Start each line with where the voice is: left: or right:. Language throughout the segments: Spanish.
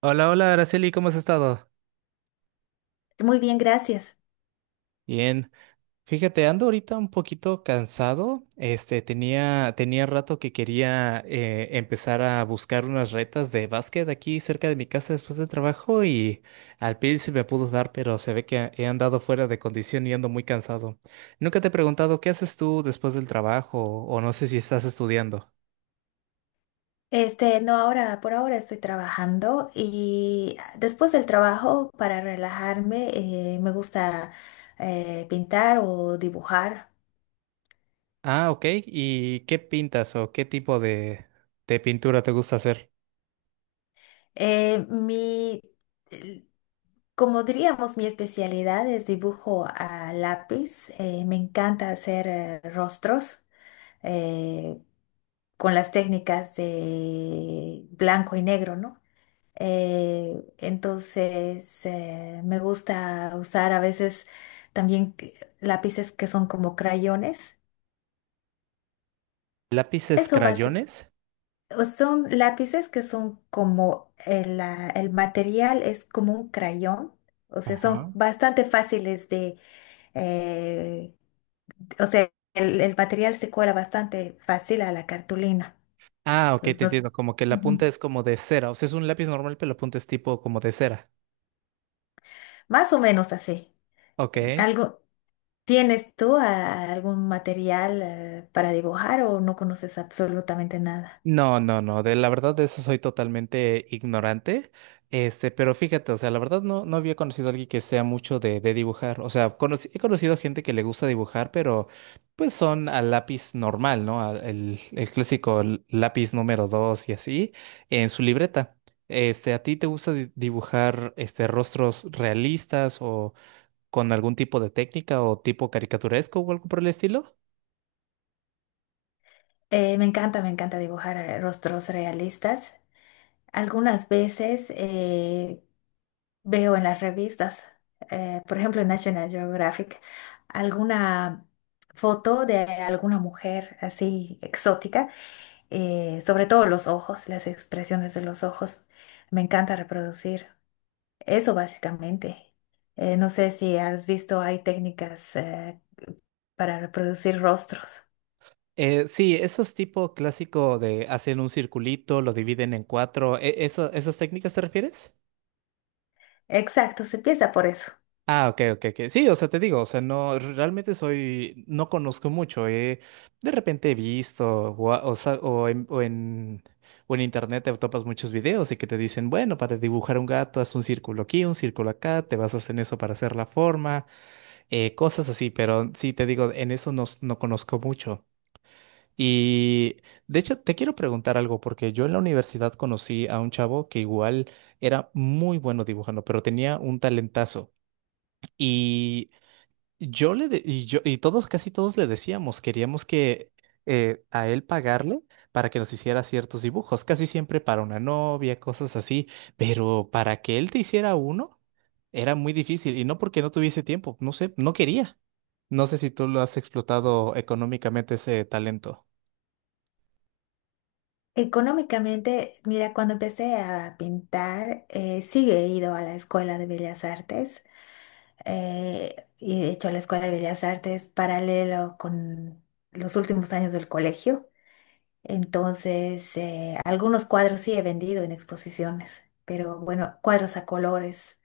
right: Hola, hola, Araceli, ¿cómo has estado?
left: Muy bien, gracias.
right: Bien. Fíjate, ando ahorita un poquito cansado. Tenía rato que quería empezar a buscar unas retas de básquet aquí cerca de mi casa después del trabajo y al fin se me pudo dar, pero se ve que he andado fuera de condición y ando muy cansado. Nunca te he preguntado qué haces tú después del trabajo o no sé si estás estudiando.
left: No, por ahora estoy trabajando y después del trabajo, para relajarme, me gusta pintar o dibujar.
right: Ah, ok. ¿Y qué pintas o qué tipo de pintura te gusta hacer?
left: Eh, mi, el- Como diríamos, mi especialidad es dibujo a lápiz. Me encanta hacer rostros eh, con las técnicas de blanco y negro, ¿no? Entonces, me gusta usar a veces también lápices que son como crayones.
right: ¿Lápices,
left: Eso basi-
right: crayones?
left: Son lápices que son como el material es como un crayón. O sea, son
right: Ajá.
left: bastante fáciles de, eh, o sea, el material se cuela bastante fácil a la cartulina.
right: Ah, ok,
left: Entonces,
right: te
left: nos-
right: entiendo. Como que la
left: Ujú.
right: punta es como de cera. O sea, es un lápiz normal, pero la punta es tipo como de cera.
left: Más o menos así.
right: Ok.
left: Algo. ¿Tienes tú algún material para dibujar o no conoces absolutamente nada?
right: No, no, no. De la verdad de eso soy totalmente ignorante. Este, pero fíjate, o sea, la verdad no, no había conocido a alguien que sea mucho de dibujar. O sea, he conocido gente que le gusta dibujar, pero pues son al lápiz normal, ¿no? El clásico lápiz número dos y así, en su libreta. Este, ¿a ti te gusta dibujar este rostros realistas con algún tipo de técnica o tipo caricaturesco o algo por el estilo?
left: Me encanta, me encanta dibujar rostros realistas. Algunas veces veo en las revistas, por ejemplo en National Geographic, alguna foto de alguna mujer así exótica, sobre todo los ojos, las expresiones de los ojos. Me encanta reproducir. Eso básicamente. No sé si has visto, hay técnicas para reproducir rostros.
right: Sí, esos tipo clásico de hacen un circulito, lo dividen en cuatro, ¿esas técnicas te refieres?
left: Exacto, se empieza por eso.
right: Ah, ok, ok, ok. Sí, o sea, te digo, o sea, no, realmente soy, no conozco mucho. De repente he visto, o, a- o sa- o en, o en, o en internet te topas muchos videos y que te dicen, bueno, para dibujar un gato, haz un círculo aquí, un círculo acá, te basas en eso para hacer la forma. Cosas así, pero sí te digo, en eso, no, conozco mucho. Y de hecho, te quiero preguntar algo, porque yo en la universidad conocí a un chavo que igual era muy bueno dibujando, pero tenía un talentazo. Yo y todos casi todos le decíamos, queríamos que a él pagarle para que nos hiciera ciertos dibujos, casi siempre para una novia, cosas así, pero para que él te hiciera uno era muy difícil y no porque no tuviese tiempo, no sé, no quería. No sé si tú lo has explotado económicamente ese talento.
left: Económicamente, mira, cuando empecé a pintar, sí he ido a la Escuela de Bellas Artes y he hecho la Escuela de Bellas Artes paralelo con los últimos años del colegio. Entonces, algunos cuadros sí he vendido en exposiciones, pero bueno, cuadros a colores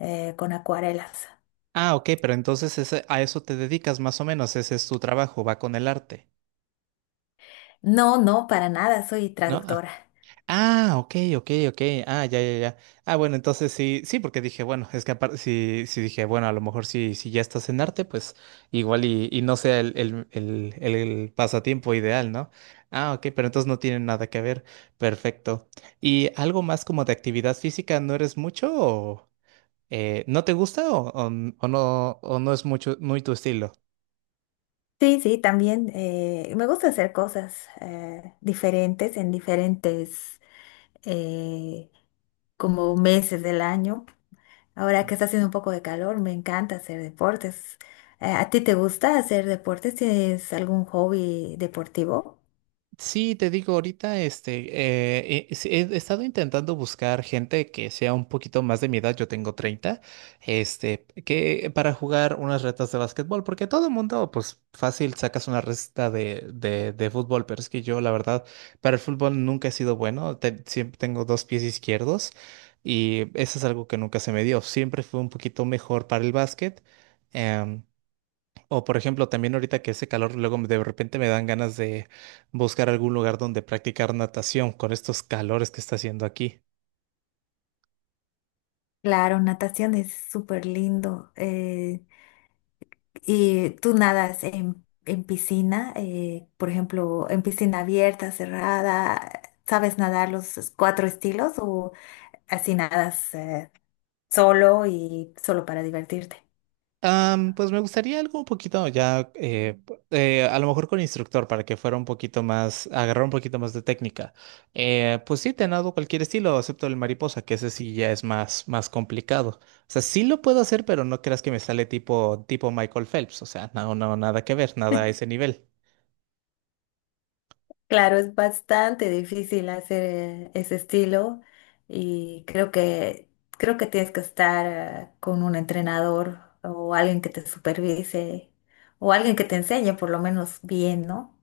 left: con acuarelas.
right: Ah, ok, pero entonces a eso te dedicas más o menos, ese es tu trabajo, va con el arte,
left: No, no, para nada, soy
right: ¿no?
left: traductora.
right: Ah, ok, ok, ok. Ah, ya, ya, ya. Ah, bueno, entonces sí, sí, porque dije, bueno, es que aparte, sí, sí dije, bueno, a lo mejor si, si ya estás en arte, pues igual y no sea el pasatiempo ideal, ¿no? Ah, ok, pero entonces no tiene nada que ver. Perfecto. ¿Y algo más como de actividad física, no eres mucho o no te gusta o no es mucho, muy tu estilo?
left: Sí, sí, también me gusta hacer cosas diferentes en diferentes eh, como meses del año. Ahora que está haciendo un poco de calor, me encanta hacer deportes. ¿A ti te gusta hacer deportes? ¿Tienes algún hobby deportivo?
right: Sí, te digo, ahorita he estado intentando buscar gente que sea un poquito más de mi edad, yo tengo 30, este, que para jugar unas retas de básquetbol, porque todo el mundo, pues fácil sacas una reta de fútbol, pero es que yo, la verdad, para el fútbol nunca he sido bueno, siempre tengo dos pies izquierdos y eso es algo que nunca se me dio, siempre fui un poquito mejor para el básquet. em, o por ejemplo, también ahorita que ese calor, de repente me dan ganas de buscar algún lugar donde practicar natación con estos calores que está haciendo aquí.
left: Claro, natación es súper lindo. ¿Y tú nadas en piscina? Por ejemplo, en piscina abierta, cerrada. ¿Sabes nadar los cuatro estilos o así nadas solo y solo para divertirte?
right: Pues me gustaría algo un poquito ya, a lo mejor con instructor para que fuera un poquito más, agarrar un poquito más de técnica. Pues sí, te nado cualquier estilo, excepto el mariposa, que ese sí ya es más, más complicado. O sea, sí lo puedo hacer, pero no creas que me sale tipo, tipo Michael Phelps. O sea, no, no, nada que ver, nada a ese nivel.
left: Claro, es bastante difícil hacer ese estilo y creo que tienes que estar con un entrenador o alguien que te supervise o alguien que te enseñe por lo menos bien, ¿no?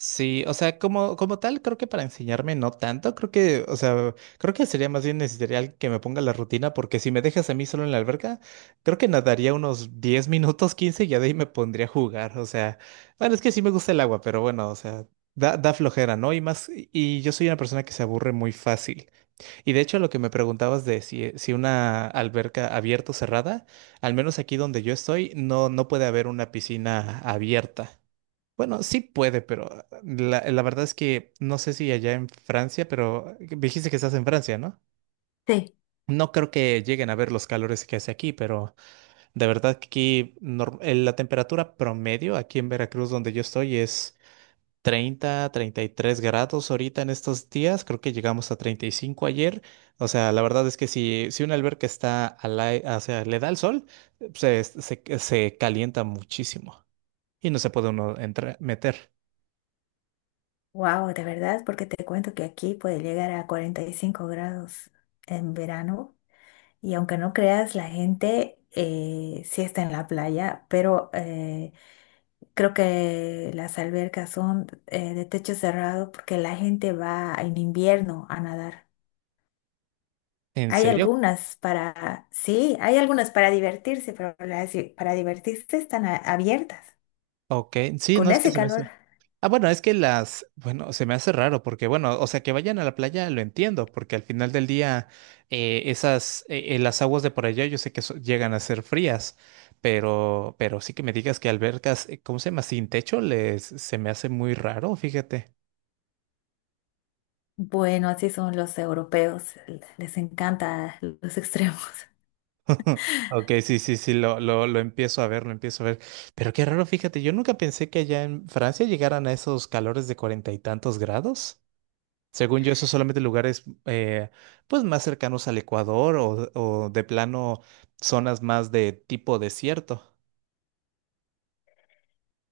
right: Sí, o sea, como, como tal, creo que para enseñarme no tanto, creo que, o sea, creo que sería más bien necesario alguien que me ponga la rutina, porque si me dejas a mí solo en la alberca, creo que nadaría unos 10 minutos, 15 y ya de ahí me pondría a jugar, o sea, bueno, es que sí me gusta el agua, pero bueno, o sea, da, da flojera, ¿no? Y más, y yo soy una persona que se aburre muy fácil. Y de hecho, lo que me preguntabas de si, si una alberca abierta o cerrada, al menos aquí donde yo estoy, no, no puede haber una piscina abierta. Bueno, sí puede, pero la verdad es que no sé si allá en Francia, pero dijiste que estás en Francia, ¿no?
left: Sí.
right: No creo que lleguen a ver los calores que hace aquí, pero de verdad que aquí la temperatura promedio aquí en Veracruz, donde yo estoy, es treinta, 33 grados ahorita en estos días. Creo que llegamos a 35 ayer. O sea, la verdad es que si, si una alberca está o sea, le da el sol, se calienta muchísimo y no se puede uno entrar, meter.
left: Wow, de verdad, porque te cuento que aquí puede llegar a 45 grados en verano y aunque no creas, la gente sí está en la playa, pero creo que las albercas son de techo cerrado porque la gente va en invierno a nadar.
right: ¿En
left: Hay
right: serio?
left: algunas para, sí, hay algunas para divertirse, pero para divertirse están abiertas
right: Ok, sí, no
left: con
right: es que
left: ese
right: se me hace.
left: calor.
right: Ah, bueno, es que las, bueno, se me hace raro porque, bueno, o sea, que vayan a la playa lo entiendo, porque al final del día esas, las aguas de por allá yo sé que llegan a ser frías, pero sí que me digas que albercas, ¿cómo se llama? Sin techo, les, se me hace muy raro, fíjate.
left: Bueno, así son los europeos, les encanta los extremos.
right: Ok, sí, sí, sí, lo empiezo a ver, lo empiezo a ver. Pero qué raro, fíjate, yo nunca pensé que allá en Francia llegaran a esos calores de cuarenta y tantos grados. Según yo, eso solamente lugares pues más cercanos al Ecuador o de plano zonas más de tipo desierto.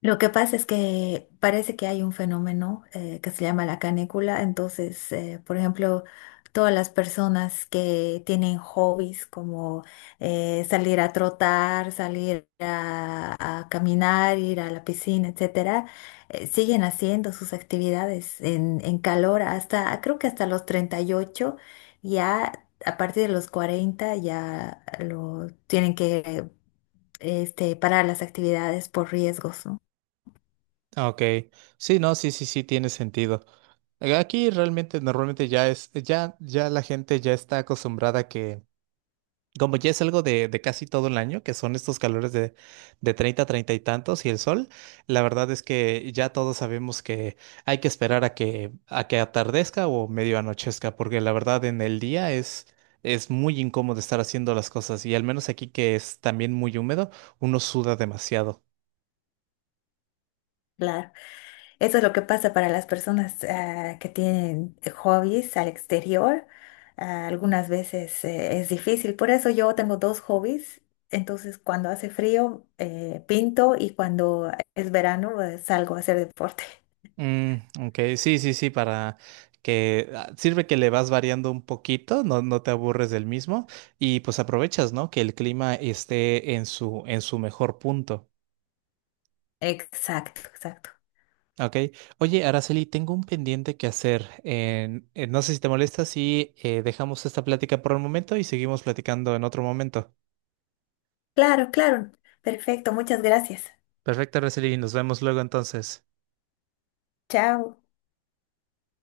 left: Lo que pasa es que parece que hay un fenómeno que se llama la canícula. Entonces, por ejemplo, todas las personas que tienen hobbies como salir a trotar, salir a caminar, ir a la piscina, etcétera, siguen haciendo sus actividades en calor hasta, creo que hasta los 38, ya a partir de los 40 ya lo tienen que parar las actividades por riesgos, ¿no?
right: Ah, ok, sí, no, sí, sí, sí, tiene sentido. Aquí realmente normalmente ya es, ya, ya la gente ya está acostumbrada a que como ya es algo de casi todo el año, que son estos calores de 30 30 y tantos y el sol, la verdad es que ya todos sabemos que hay que esperar a que atardezca o medio anochezca, porque la verdad en el día es muy incómodo estar haciendo las cosas y al menos aquí que es también muy húmedo, uno suda demasiado.
left: Claro, eso es lo que pasa para las personas que tienen hobbies al exterior. Algunas veces es difícil, por eso yo tengo dos hobbies. Entonces, cuando hace frío, pinto y cuando es verano, salgo a hacer deporte.
right: Mm, ok, sí, sí, sí, para que ah, sirve que le vas variando un poquito, no, no te aburres del mismo y pues aprovechas, ¿no? Que el clima esté en su mejor punto,
left: Exacto, exacto.
right: ¿ok? Oye, Araceli, tengo un pendiente que hacer. No sé si te molesta si dejamos esta plática por el momento y seguimos platicando en otro momento.
left: Claro, claro. Perfecto, muchas gracias.
right: Perfecto, Araceli, nos vemos luego entonces.
left: Chao.